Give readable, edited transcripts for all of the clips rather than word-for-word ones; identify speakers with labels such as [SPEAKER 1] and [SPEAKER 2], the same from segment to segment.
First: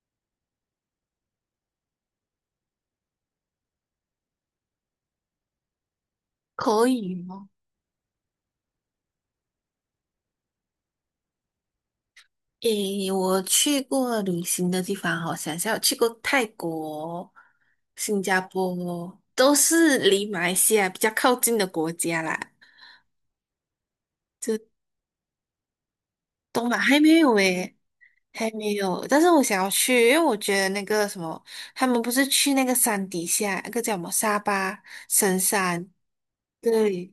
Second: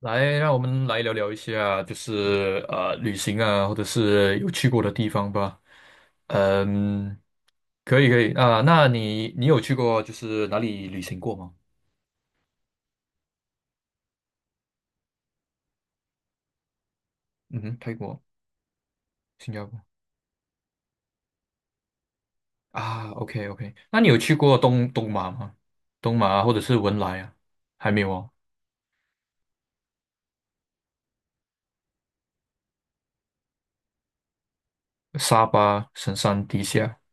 [SPEAKER 1] 来，让我们来聊聊一下，就是旅行啊，或者是有去过的地方吧。
[SPEAKER 2] 可以
[SPEAKER 1] 嗯，
[SPEAKER 2] 吗？
[SPEAKER 1] 可以可以啊，那你有去过就是哪里旅行过吗？
[SPEAKER 2] 诶，我去过旅行的地方哦，好想一下，我去过泰国、
[SPEAKER 1] 嗯哼，泰国、
[SPEAKER 2] 新加坡，
[SPEAKER 1] 新
[SPEAKER 2] 都
[SPEAKER 1] 加坡
[SPEAKER 2] 是离马来西亚比较靠近的国家啦。
[SPEAKER 1] 啊，OK OK，那你有去过
[SPEAKER 2] 就
[SPEAKER 1] 东马吗？东马啊或者
[SPEAKER 2] 东
[SPEAKER 1] 是
[SPEAKER 2] 马
[SPEAKER 1] 文
[SPEAKER 2] 还没
[SPEAKER 1] 莱啊？
[SPEAKER 2] 有诶，
[SPEAKER 1] 还没有哦，
[SPEAKER 2] 还没有。但是我想要去，因为我觉得那个什么，他们不是去那个山底下，那个叫什么沙巴神
[SPEAKER 1] 沙巴、
[SPEAKER 2] 山，
[SPEAKER 1] 神山、地下。
[SPEAKER 2] 对，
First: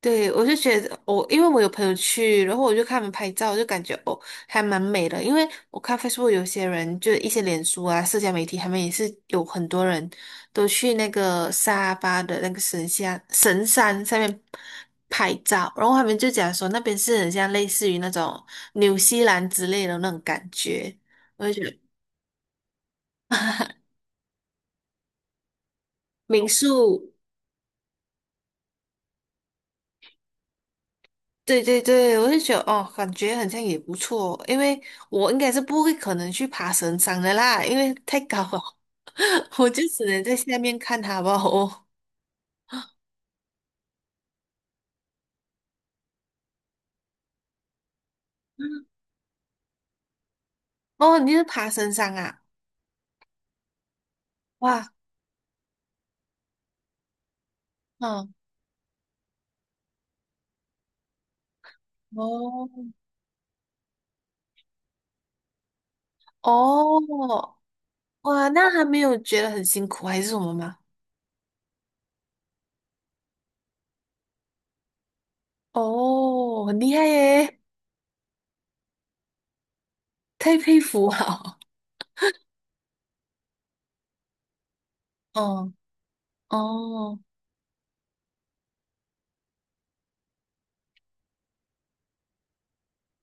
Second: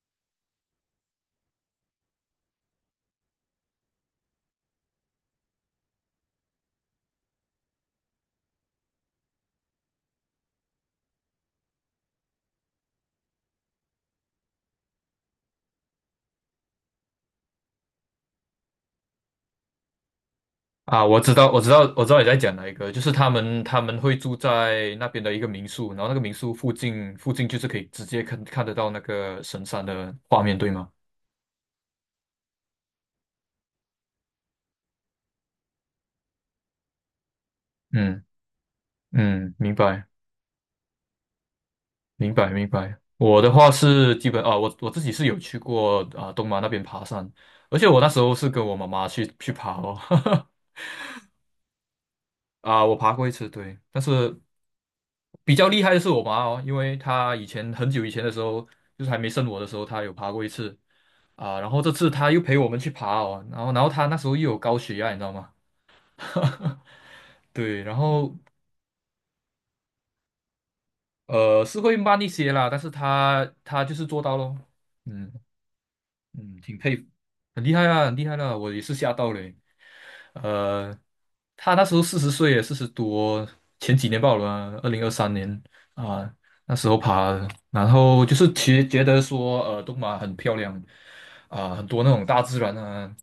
[SPEAKER 2] 对，我就觉得因为我有朋友去，然后我就看他们拍照，就感觉哦还蛮美的。因为我看 Facebook 有些人，就一些脸书啊、社交媒体，他们也是有很多人都去那个沙巴的那个神山上面拍照，然后他们就讲说那边是很像类似于那种纽西兰之类的那种感觉，
[SPEAKER 1] 啊，我知
[SPEAKER 2] 我
[SPEAKER 1] 道，
[SPEAKER 2] 就
[SPEAKER 1] 我知
[SPEAKER 2] 觉得
[SPEAKER 1] 道，我知道你在讲哪一个，就是他们他 们会住在那边的一个民宿，然后那个民
[SPEAKER 2] 民
[SPEAKER 1] 宿附近
[SPEAKER 2] 宿。
[SPEAKER 1] 附近就是可以直接看得到那个神山的画面，对吗？
[SPEAKER 2] 对对对，我就觉得哦，感觉好像也不错，因为我应该是不会可能去爬神山的啦，因为太
[SPEAKER 1] 嗯
[SPEAKER 2] 高了，
[SPEAKER 1] 嗯，
[SPEAKER 2] 我
[SPEAKER 1] 明
[SPEAKER 2] 就只
[SPEAKER 1] 白
[SPEAKER 2] 能在下面看它吧。哦，
[SPEAKER 1] 明白明白。我的话是基本啊，我自己是有去过啊东马那边爬山，而且我那时候是跟我妈妈去爬哦，
[SPEAKER 2] 哦，你是爬神山啊？
[SPEAKER 1] 啊，我爬过一次，对，但是
[SPEAKER 2] 哇，
[SPEAKER 1] 比较厉害的是我妈哦，因为她以前很久以前的
[SPEAKER 2] 嗯，
[SPEAKER 1] 时候，就是还没生我的时候，她有爬过一次。啊，然后这次他又陪我们去
[SPEAKER 2] 哦，
[SPEAKER 1] 爬哦，然后他那时候又有高血压，你知道吗？
[SPEAKER 2] 哦，
[SPEAKER 1] 对，然后
[SPEAKER 2] 哇，那还没有觉得很辛苦还是什么吗？
[SPEAKER 1] 是会慢一些啦，但是他就是做到咯，嗯。嗯，
[SPEAKER 2] 哦，
[SPEAKER 1] 挺
[SPEAKER 2] 很厉
[SPEAKER 1] 佩服，
[SPEAKER 2] 害耶，
[SPEAKER 1] 很厉害啊，很厉害的、我也是吓到嘞。
[SPEAKER 2] 太佩
[SPEAKER 1] 呃，
[SPEAKER 2] 服了。
[SPEAKER 1] 他那时候40岁，40多，前几年报了啊二零二三 年
[SPEAKER 2] 嗯，
[SPEAKER 1] 啊，那时候
[SPEAKER 2] 哦。
[SPEAKER 1] 爬的然后就是其实觉得说，东马很漂亮啊，很多那种大自然啊，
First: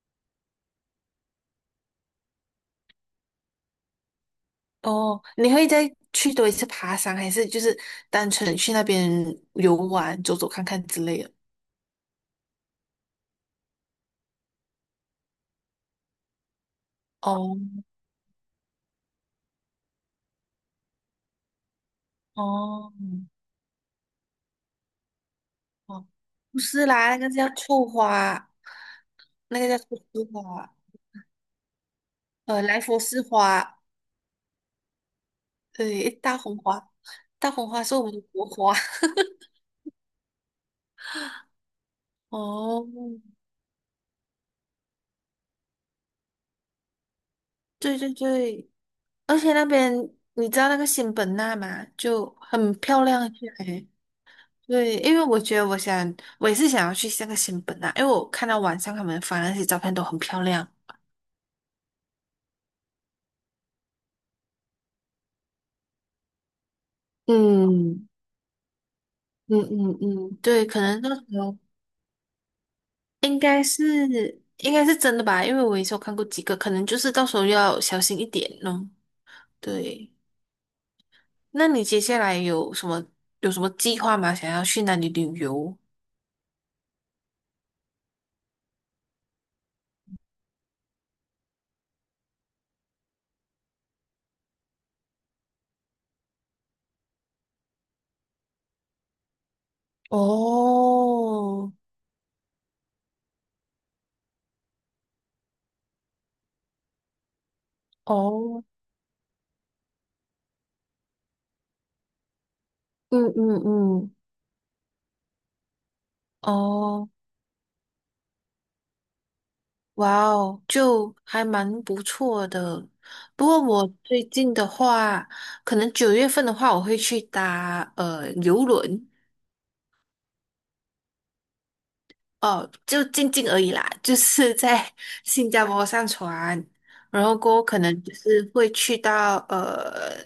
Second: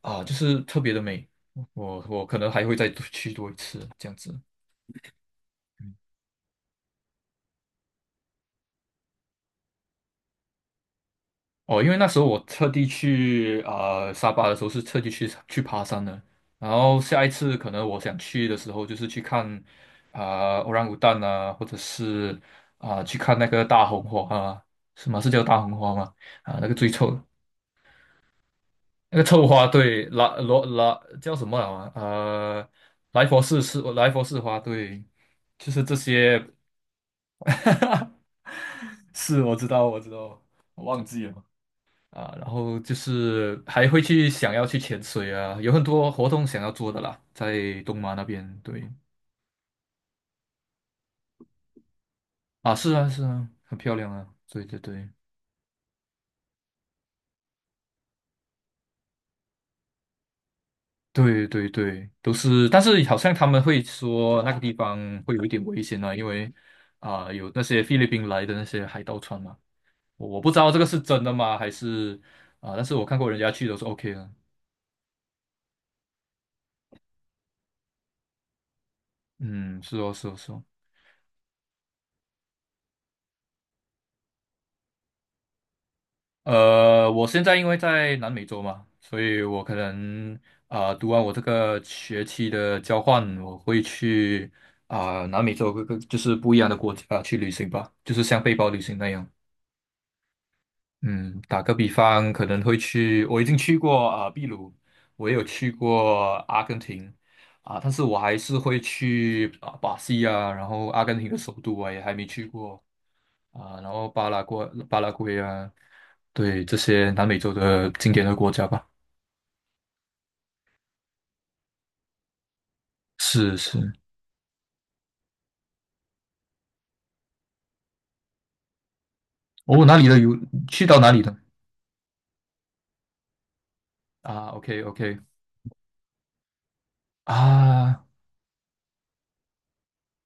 [SPEAKER 1] 啊，就是特别的美。我可能还会再去多一次这样子。
[SPEAKER 2] 哦，你会再去多一次爬山，还是就是单纯去那边游玩、走走看看之类的？
[SPEAKER 1] 哦，因为那时候我特地去啊沙巴的时候是特地去爬山的，然后下一次可
[SPEAKER 2] 哦
[SPEAKER 1] 能我想去的时候就是去看啊、orang 啊，或者是
[SPEAKER 2] 哦
[SPEAKER 1] 啊、去看那个大红花啊，什么是叫大红花
[SPEAKER 2] 哦，
[SPEAKER 1] 吗？啊，
[SPEAKER 2] 不
[SPEAKER 1] 那个
[SPEAKER 2] 是
[SPEAKER 1] 最臭
[SPEAKER 2] 啦，那
[SPEAKER 1] 的
[SPEAKER 2] 个叫臭花，
[SPEAKER 1] 那个臭
[SPEAKER 2] 那
[SPEAKER 1] 花，
[SPEAKER 2] 个叫臭
[SPEAKER 1] 对，
[SPEAKER 2] 丝
[SPEAKER 1] 拉罗
[SPEAKER 2] 花，
[SPEAKER 1] 拉叫什么啊？
[SPEAKER 2] 呃，莱佛士
[SPEAKER 1] 莱佛士
[SPEAKER 2] 花，
[SPEAKER 1] 是莱佛士花，对，就是这
[SPEAKER 2] 对，大
[SPEAKER 1] 些，
[SPEAKER 2] 红花，大红花是我 们的国花。
[SPEAKER 1] 是我知道我知道，我忘记了。啊，然后
[SPEAKER 2] 哦，
[SPEAKER 1] 就是还会去想要去潜水啊，有很多活动想要做的啦，在东
[SPEAKER 2] 对对
[SPEAKER 1] 马那边，
[SPEAKER 2] 对，
[SPEAKER 1] 对
[SPEAKER 2] 而且那边你知道那个仙本那吗？就很
[SPEAKER 1] 啊，是
[SPEAKER 2] 漂
[SPEAKER 1] 啊是
[SPEAKER 2] 亮，
[SPEAKER 1] 啊，很
[SPEAKER 2] 诶。
[SPEAKER 1] 漂亮啊，对对
[SPEAKER 2] 对，
[SPEAKER 1] 对
[SPEAKER 2] 因为我觉得我想，我也是想要去那个新本啊，因为我看到网上他们发那些照片都很漂亮。
[SPEAKER 1] 对对对，都是，但是好像他们会说那个地方会有一点危险啊，因为啊有那些菲律
[SPEAKER 2] 嗯
[SPEAKER 1] 宾来的那些海盗船嘛，
[SPEAKER 2] 嗯嗯
[SPEAKER 1] 我
[SPEAKER 2] 嗯，
[SPEAKER 1] 我不知
[SPEAKER 2] 对，
[SPEAKER 1] 道这
[SPEAKER 2] 可
[SPEAKER 1] 个是
[SPEAKER 2] 能到
[SPEAKER 1] 真的
[SPEAKER 2] 时
[SPEAKER 1] 吗，
[SPEAKER 2] 候
[SPEAKER 1] 还是啊，但是我看过
[SPEAKER 2] 应
[SPEAKER 1] 人家
[SPEAKER 2] 该
[SPEAKER 1] 去都是 OK 的，
[SPEAKER 2] 是应该是真的吧，因为我也是有看过几个，可能就是到时候要小心一点咯。
[SPEAKER 1] 嗯，是
[SPEAKER 2] 对，
[SPEAKER 1] 哦是哦是哦。
[SPEAKER 2] 那你接下来有什么计划吗？想要去哪里旅游？
[SPEAKER 1] 我现在因为在南美洲嘛，所以我可能啊、读完我这个学期的交换，我会去啊、南美洲各个就是不一样的国家去旅行吧，就是像背包旅行那样。嗯，打
[SPEAKER 2] 哦
[SPEAKER 1] 个比方，可能会去，我已经去过啊、秘鲁，我也有去过阿根廷啊、但是我还是
[SPEAKER 2] 哦，
[SPEAKER 1] 会去啊、巴西啊，然后阿根廷的首都啊也还没去过
[SPEAKER 2] 嗯嗯
[SPEAKER 1] 啊、然后
[SPEAKER 2] 嗯，
[SPEAKER 1] 巴拉圭啊。对这
[SPEAKER 2] 哦。
[SPEAKER 1] 些南美洲的经典的国家吧。
[SPEAKER 2] 哇哦，就还蛮不错的。不
[SPEAKER 1] 是
[SPEAKER 2] 过
[SPEAKER 1] 是，
[SPEAKER 2] 我最近的话，可能9月份的话，我会去搭游轮
[SPEAKER 1] 哦，哪里的有去到哪里的
[SPEAKER 2] 哦，就静静而已啦，就
[SPEAKER 1] 啊
[SPEAKER 2] 是
[SPEAKER 1] ？OK
[SPEAKER 2] 在
[SPEAKER 1] OK
[SPEAKER 2] 新加坡上船，然后过后可能
[SPEAKER 1] 啊
[SPEAKER 2] 就是会去到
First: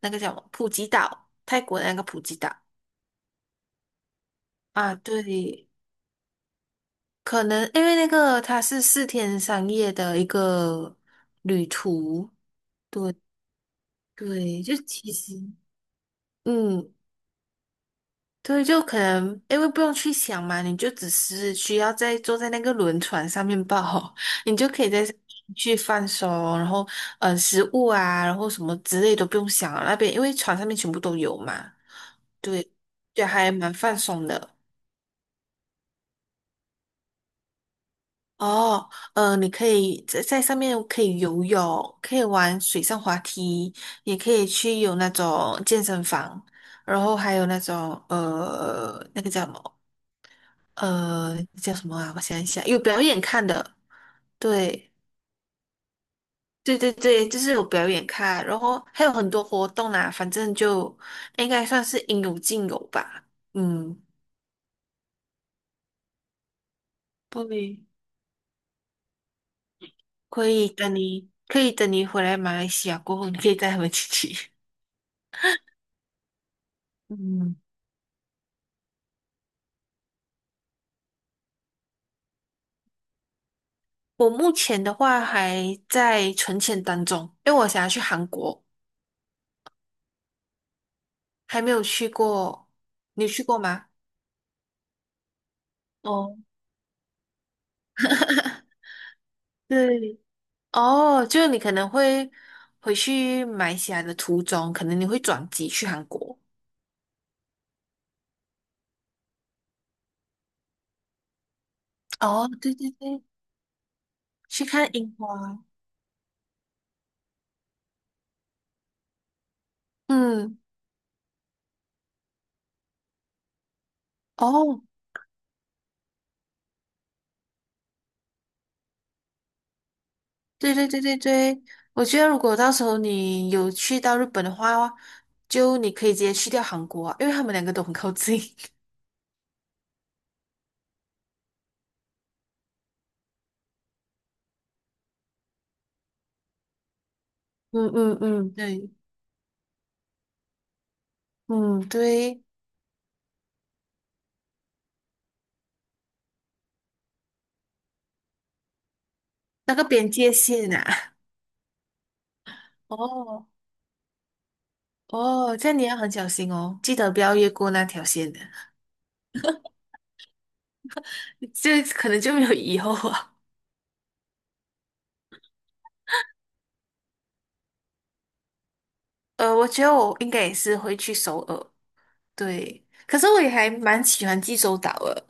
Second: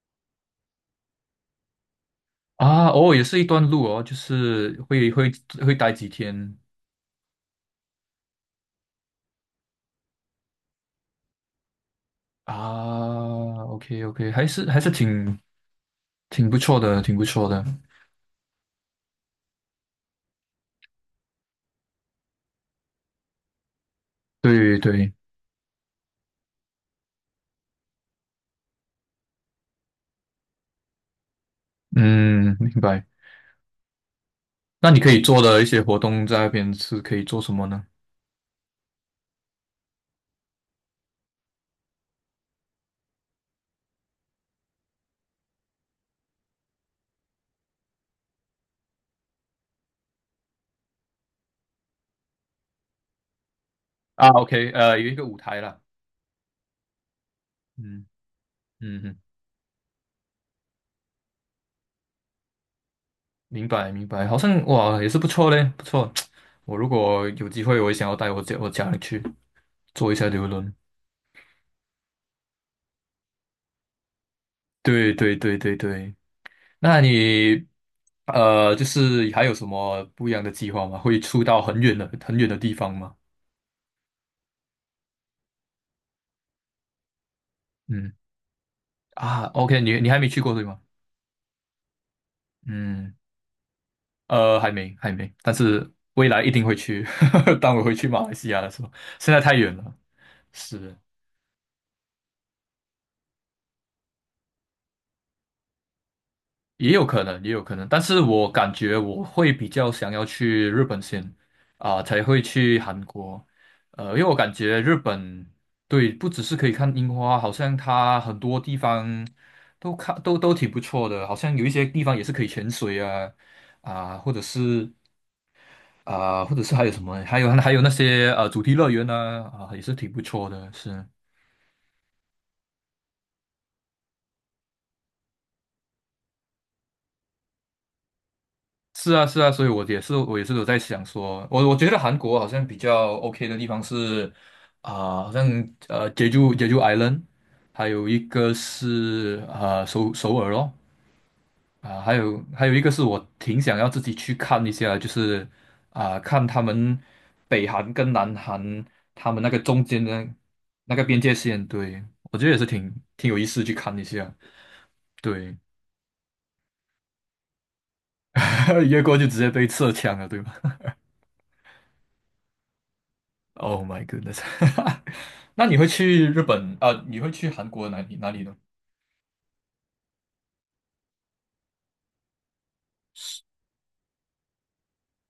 [SPEAKER 2] 那个叫什么普吉岛，泰国的那个普吉岛
[SPEAKER 1] 啊，哦，也是一段路哦，就是
[SPEAKER 2] 啊，
[SPEAKER 1] 会会
[SPEAKER 2] 对，
[SPEAKER 1] 会待几天
[SPEAKER 2] 可能因为那个它是4天3夜的一个旅途，对
[SPEAKER 1] 啊？OK OK，还
[SPEAKER 2] 对，
[SPEAKER 1] 是
[SPEAKER 2] 就
[SPEAKER 1] 还是
[SPEAKER 2] 其
[SPEAKER 1] 挺
[SPEAKER 2] 实。
[SPEAKER 1] 挺不错
[SPEAKER 2] 嗯，
[SPEAKER 1] 的，挺不错的。
[SPEAKER 2] 对，就可能因为不用去想嘛，你就只是需要在坐在那个轮船上面抱好，你就
[SPEAKER 1] 对
[SPEAKER 2] 可以在
[SPEAKER 1] 对，
[SPEAKER 2] 上面去放松，然后食物啊，然后什么之类都不用想了那边因为船上面全部都有嘛，
[SPEAKER 1] 嗯，
[SPEAKER 2] 对，
[SPEAKER 1] 明白。
[SPEAKER 2] 就还蛮放松的。
[SPEAKER 1] 那你可以做的一些活动在那边是可以做什么呢？
[SPEAKER 2] 哦，嗯，你可以在在上面可以游泳，可以玩水上滑梯，也可以去有那种健身房，然后还有那种那个叫什么？叫什么啊？我想一想，有表演看的，
[SPEAKER 1] 啊，OK，
[SPEAKER 2] 对，
[SPEAKER 1] 有一个舞台啦，
[SPEAKER 2] 对对对，就是有表
[SPEAKER 1] 嗯
[SPEAKER 2] 演看，然后
[SPEAKER 1] 嗯
[SPEAKER 2] 还有
[SPEAKER 1] 嗯
[SPEAKER 2] 很多活动啦，反正就应该算是应有尽有吧。
[SPEAKER 1] 明白
[SPEAKER 2] 嗯，
[SPEAKER 1] 明白，好像哇也是不错嘞，不错。我如果有机会，
[SPEAKER 2] 对，
[SPEAKER 1] 我也想要带我家人去做一下游轮。
[SPEAKER 2] 可以等你回来马来西亚过后，你可以带他们去去。
[SPEAKER 1] 对对对对对，那
[SPEAKER 2] 嗯，
[SPEAKER 1] 你就是还有什么不一样的计划吗？会出到很远的很远的地方吗？
[SPEAKER 2] 我目前的话还在存钱当中，因为我想要去
[SPEAKER 1] 嗯
[SPEAKER 2] 韩国，
[SPEAKER 1] 啊，OK，你还没去过对吗？
[SPEAKER 2] 还没有去过。
[SPEAKER 1] 嗯，
[SPEAKER 2] 你有去过吗？
[SPEAKER 1] 还没还没，但是未
[SPEAKER 2] 哦，
[SPEAKER 1] 来一定会去。当我回去马来西亚的时候，现在太远了。
[SPEAKER 2] 对，
[SPEAKER 1] 是，
[SPEAKER 2] 哦，就是你可能会回去买起来西亚的途中，可能你会转机去韩国。
[SPEAKER 1] 也有可能，也有可能，但是我感觉我会比较想要去日本先，啊、才会
[SPEAKER 2] 哦，对
[SPEAKER 1] 去
[SPEAKER 2] 对
[SPEAKER 1] 韩
[SPEAKER 2] 对，
[SPEAKER 1] 国，因为我感
[SPEAKER 2] 去
[SPEAKER 1] 觉
[SPEAKER 2] 看
[SPEAKER 1] 日
[SPEAKER 2] 樱
[SPEAKER 1] 本，
[SPEAKER 2] 花。
[SPEAKER 1] 对，不只是可以看樱花，好像它很多地方都看都都
[SPEAKER 2] 嗯，
[SPEAKER 1] 挺不错的，好像有一些地方也是可以潜水啊，啊、或者
[SPEAKER 2] 哦，
[SPEAKER 1] 是啊、或者是还有什么，还有那些主题乐园啊，啊、也是挺不错的，
[SPEAKER 2] 对对对
[SPEAKER 1] 是，
[SPEAKER 2] 对对，我觉得如果到时候你有去到日本的话，就你可以直接去掉韩国啊，因为他们两个都很靠近。
[SPEAKER 1] 是啊，是啊，所以我也是，我也是有在想说，我觉得韩国好像比较 OK 的地方是啊、好像Jeju Island，还
[SPEAKER 2] 嗯
[SPEAKER 1] 有一
[SPEAKER 2] 嗯嗯，
[SPEAKER 1] 个
[SPEAKER 2] 对，
[SPEAKER 1] 是首尔咯，
[SPEAKER 2] 嗯
[SPEAKER 1] 啊、还
[SPEAKER 2] 对，
[SPEAKER 1] 有还有一个是我挺想要自己去看一下，就是啊、看他们北韩跟南韩他们那个
[SPEAKER 2] 那
[SPEAKER 1] 中
[SPEAKER 2] 个
[SPEAKER 1] 间
[SPEAKER 2] 边
[SPEAKER 1] 的
[SPEAKER 2] 界线
[SPEAKER 1] 那个
[SPEAKER 2] 啊。
[SPEAKER 1] 边 界线，对，我觉得也是挺有意
[SPEAKER 2] 哦
[SPEAKER 1] 思去看一下，对，
[SPEAKER 2] 哦，这样你要很小心哦，记得不要越过那条线的，
[SPEAKER 1] 越过就直接被射枪了，对吧？
[SPEAKER 2] 这可能就没有以后啊。
[SPEAKER 1] Oh my goodness！那你会去日本啊？你会去韩国哪里呢？
[SPEAKER 2] 我觉得我应该也是会去首尔，对。可是我也还蛮喜欢济州岛的，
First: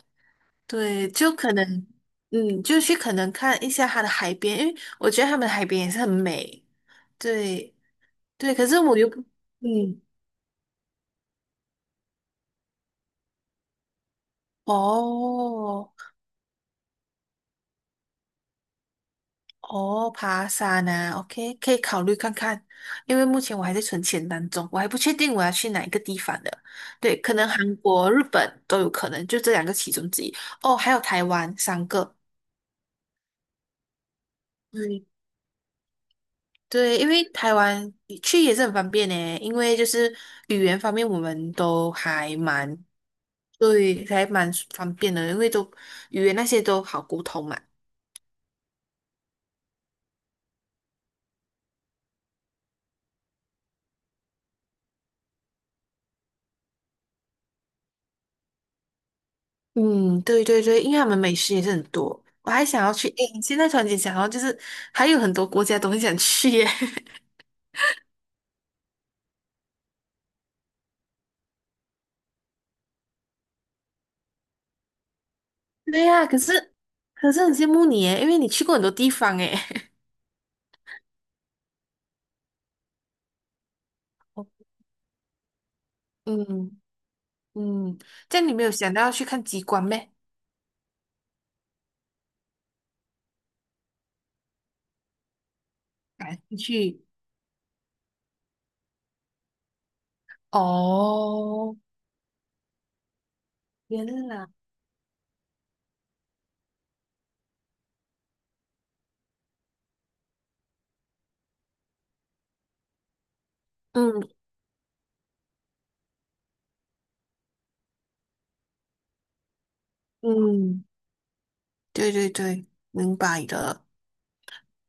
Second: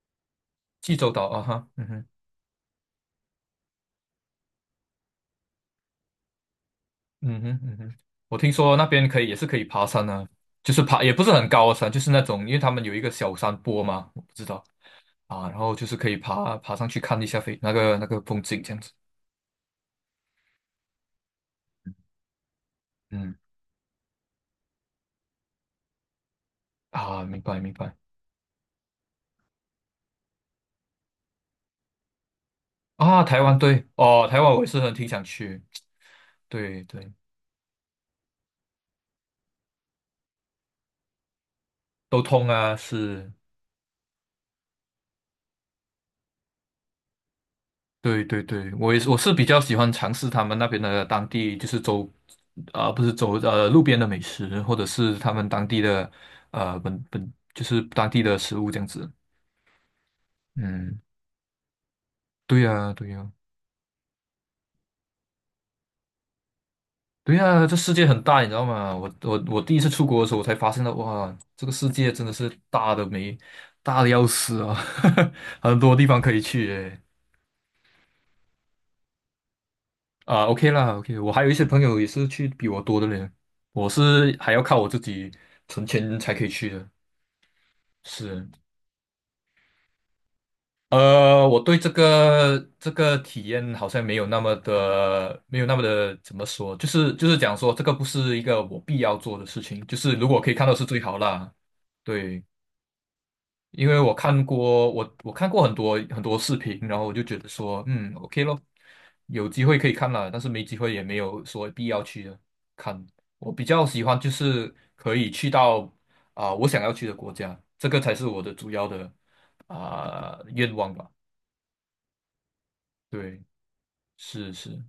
[SPEAKER 1] 济
[SPEAKER 2] 对，
[SPEAKER 1] 州岛
[SPEAKER 2] 就
[SPEAKER 1] 啊
[SPEAKER 2] 可
[SPEAKER 1] 哈，嗯
[SPEAKER 2] 能，
[SPEAKER 1] 哼，
[SPEAKER 2] 就去可能看一下它的海边，因为我觉得他们的海边也是很美，
[SPEAKER 1] 嗯哼，
[SPEAKER 2] 对
[SPEAKER 1] 嗯哼，我听
[SPEAKER 2] 对。可
[SPEAKER 1] 说
[SPEAKER 2] 是
[SPEAKER 1] 那
[SPEAKER 2] 我
[SPEAKER 1] 边
[SPEAKER 2] 又
[SPEAKER 1] 可
[SPEAKER 2] 不，
[SPEAKER 1] 以也是可以爬
[SPEAKER 2] 嗯，
[SPEAKER 1] 山啊，就是爬也不是很高的山，就是那种因为他们有一个小山坡嘛，我不知道啊，然后就
[SPEAKER 2] 哦
[SPEAKER 1] 是可以爬上去看一下飞那个风景这样子，
[SPEAKER 2] 哦，爬山啊，OK,可以考虑看看，因为
[SPEAKER 1] 嗯
[SPEAKER 2] 目前我还在存钱当中，我还不确定我要去哪一个地方的，对，
[SPEAKER 1] 啊，
[SPEAKER 2] 可
[SPEAKER 1] 明
[SPEAKER 2] 能
[SPEAKER 1] 白明
[SPEAKER 2] 韩
[SPEAKER 1] 白
[SPEAKER 2] 国、日本都有可能，就这两个其中之一。哦，还有台湾三个。
[SPEAKER 1] 啊，台湾对哦，台湾我也是很挺
[SPEAKER 2] 对
[SPEAKER 1] 想去，对
[SPEAKER 2] 对，因
[SPEAKER 1] 对，
[SPEAKER 2] 为台湾去也是很方便呢，因为就是语言方面我们都
[SPEAKER 1] 都
[SPEAKER 2] 还
[SPEAKER 1] 通啊
[SPEAKER 2] 蛮，
[SPEAKER 1] 是。
[SPEAKER 2] 对，还蛮方便的，因为都语言那些都好沟通嘛。
[SPEAKER 1] 对对对，我也是，我是比较喜欢尝试他们那边的当地，就是走，啊、不是走路边的美食，或者是他们当地的，本就是当地的食物这样子。
[SPEAKER 2] 嗯，对对对，因为
[SPEAKER 1] 嗯，
[SPEAKER 2] 他们美食也是很多，我
[SPEAKER 1] 对
[SPEAKER 2] 还想
[SPEAKER 1] 呀、
[SPEAKER 2] 要去，
[SPEAKER 1] 对
[SPEAKER 2] 诶，
[SPEAKER 1] 呀、
[SPEAKER 2] 现在突然间想到就是还有很多国家都很想去耶。
[SPEAKER 1] 对呀、这世界很大，你知道吗？我第一次出国的时候，我才发现到，哇，这个世界真的是大的没大的要死啊，很多
[SPEAKER 2] 对
[SPEAKER 1] 地方
[SPEAKER 2] 呀，
[SPEAKER 1] 可以
[SPEAKER 2] 可
[SPEAKER 1] 去
[SPEAKER 2] 是
[SPEAKER 1] 诶。
[SPEAKER 2] 可是很羡慕你耶，因为你去过很多地方耶。
[SPEAKER 1] 啊，OK 啦，OK，我还有一些朋友也是去比我多的嘞，我是还要 靠我自己存钱才可以去
[SPEAKER 2] 嗯
[SPEAKER 1] 的。
[SPEAKER 2] 嗯，这样
[SPEAKER 1] 是，
[SPEAKER 2] 你没有想到要去看极光咩？
[SPEAKER 1] 我对这个体验好像没有那么的，没有那么的怎
[SPEAKER 2] 感
[SPEAKER 1] 么
[SPEAKER 2] 兴
[SPEAKER 1] 说，就
[SPEAKER 2] 趣
[SPEAKER 1] 是就是讲说这个不是一个我必要做的事情，就是如果可以看到是最好啦。
[SPEAKER 2] 哦，
[SPEAKER 1] 对，因为
[SPEAKER 2] 原
[SPEAKER 1] 我看
[SPEAKER 2] 来。
[SPEAKER 1] 过我看过很多很多视频，然后我就觉得说，嗯，OK 咯，有机会可以看啦，但是没机会也没有说必要去看。我比较喜欢
[SPEAKER 2] 嗯
[SPEAKER 1] 就是可以去到啊、我想要去的国家，这个才是我的主要的啊、愿
[SPEAKER 2] 嗯，
[SPEAKER 1] 望吧。
[SPEAKER 2] 对对对，明
[SPEAKER 1] 对，
[SPEAKER 2] 白的。
[SPEAKER 1] 是是，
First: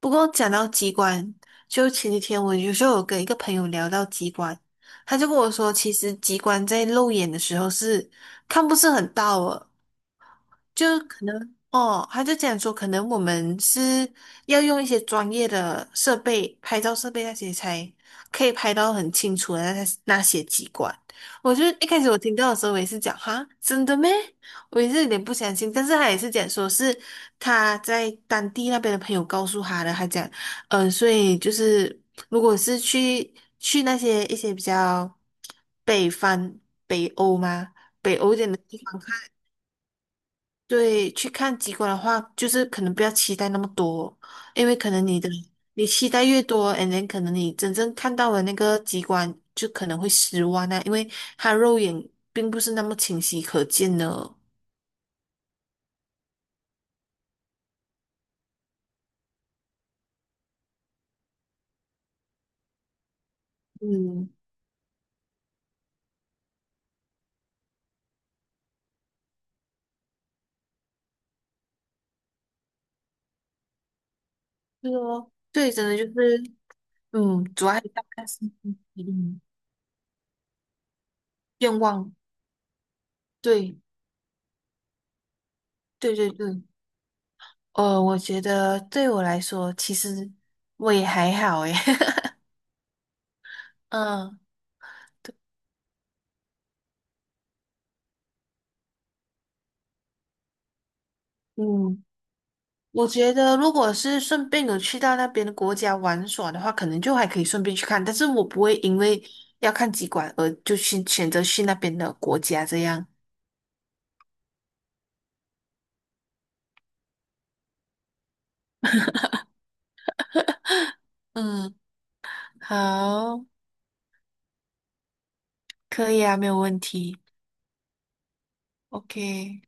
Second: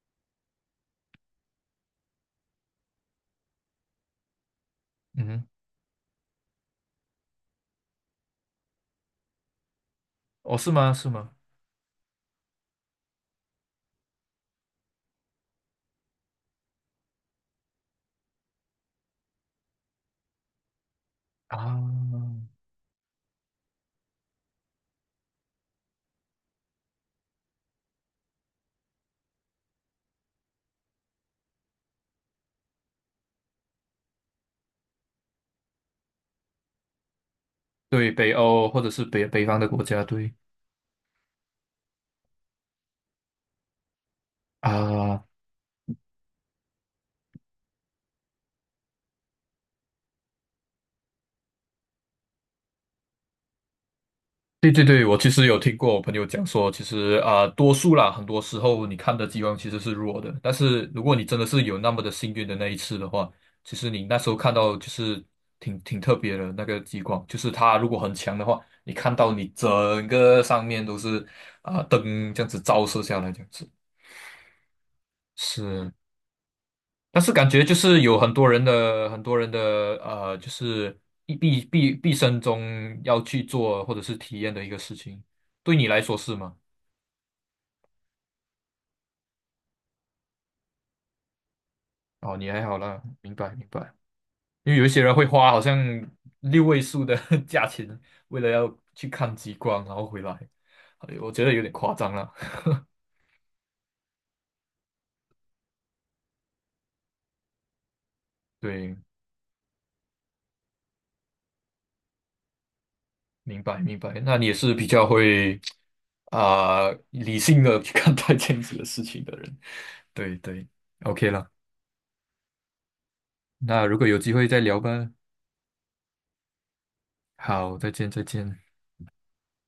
[SPEAKER 2] 不过讲到机关，就前几天我有时候有跟一个朋友聊到机关，他
[SPEAKER 1] 嗯
[SPEAKER 2] 就跟
[SPEAKER 1] 哼
[SPEAKER 2] 我说，其实机关在肉眼的时候是看不是很到的，
[SPEAKER 1] 哦，是吗？
[SPEAKER 2] 就
[SPEAKER 1] 是
[SPEAKER 2] 可
[SPEAKER 1] 吗？
[SPEAKER 2] 能哦，他就讲说，可能我们是要用一些专业的设备，拍照设备那些才可以拍到很清楚的那些机关。我
[SPEAKER 1] 啊，
[SPEAKER 2] 就一开始我听到的时候，我也是讲哈，真的咩？我也是有点不相信，但是他也是讲说是他在当地那边的朋友告诉他的，他讲，所以就是如果是去那些一些比较北方北欧吗？
[SPEAKER 1] 对，
[SPEAKER 2] 北
[SPEAKER 1] 北
[SPEAKER 2] 欧一点的
[SPEAKER 1] 欧
[SPEAKER 2] 地
[SPEAKER 1] 或者
[SPEAKER 2] 方。
[SPEAKER 1] 是北方的国家，对
[SPEAKER 2] 对，去看极光的话，就是可能不要期待那么多，因为可能
[SPEAKER 1] 啊，
[SPEAKER 2] 你期待越多 a n 可能你真正看到的那个极光就可能会失望啊，因为它肉眼并不是那么清晰可见的。
[SPEAKER 1] 对对对，我其实有听过我朋友讲说，其实啊，多数啦，很多时候你看的激光其实是弱的，但是如果你真的是有那么的幸运的那一次的话，其实你那时
[SPEAKER 2] 嗯，
[SPEAKER 1] 候看到就是挺特别的那个激光，就是它如果很强的话，你看到你整个上面都是啊灯这样子照射下来这样子，
[SPEAKER 2] 对哦，对，真
[SPEAKER 1] 是，
[SPEAKER 2] 的就是
[SPEAKER 1] 但是感觉
[SPEAKER 2] 主要
[SPEAKER 1] 就是有
[SPEAKER 2] 概
[SPEAKER 1] 很
[SPEAKER 2] 是
[SPEAKER 1] 多人的很多
[SPEAKER 2] 嗯
[SPEAKER 1] 人的就是一毕
[SPEAKER 2] 愿
[SPEAKER 1] 毕毕
[SPEAKER 2] 望。
[SPEAKER 1] 生中要去
[SPEAKER 2] 对，
[SPEAKER 1] 做或者是体验的一个事情，对你来
[SPEAKER 2] 对
[SPEAKER 1] 说
[SPEAKER 2] 对
[SPEAKER 1] 是吗？
[SPEAKER 2] 对，我觉得对我来说，其实我也还好诶。
[SPEAKER 1] 哦，你还好啦，明白明白。
[SPEAKER 2] 嗯
[SPEAKER 1] 因为有一些人会花好像6位数的 价钱，为了要去看极光，然后回来，哎我觉得有点夸
[SPEAKER 2] 嗯。
[SPEAKER 1] 张了。
[SPEAKER 2] 我觉得，如果是顺便有去到那边的国家玩耍的话，可能就还可以顺便去看，但是我不会因
[SPEAKER 1] 对，
[SPEAKER 2] 为要看极光而就去选择去那边的国家这样。
[SPEAKER 1] 明白明白。那你也是比较会啊、理性的去看待这样子的事情的人。对对，OK 了。
[SPEAKER 2] 嗯，好，
[SPEAKER 1] 那如果有机会再聊吧。
[SPEAKER 2] 可以啊，没有问题。
[SPEAKER 1] 好，再见，再见。
[SPEAKER 2] OK。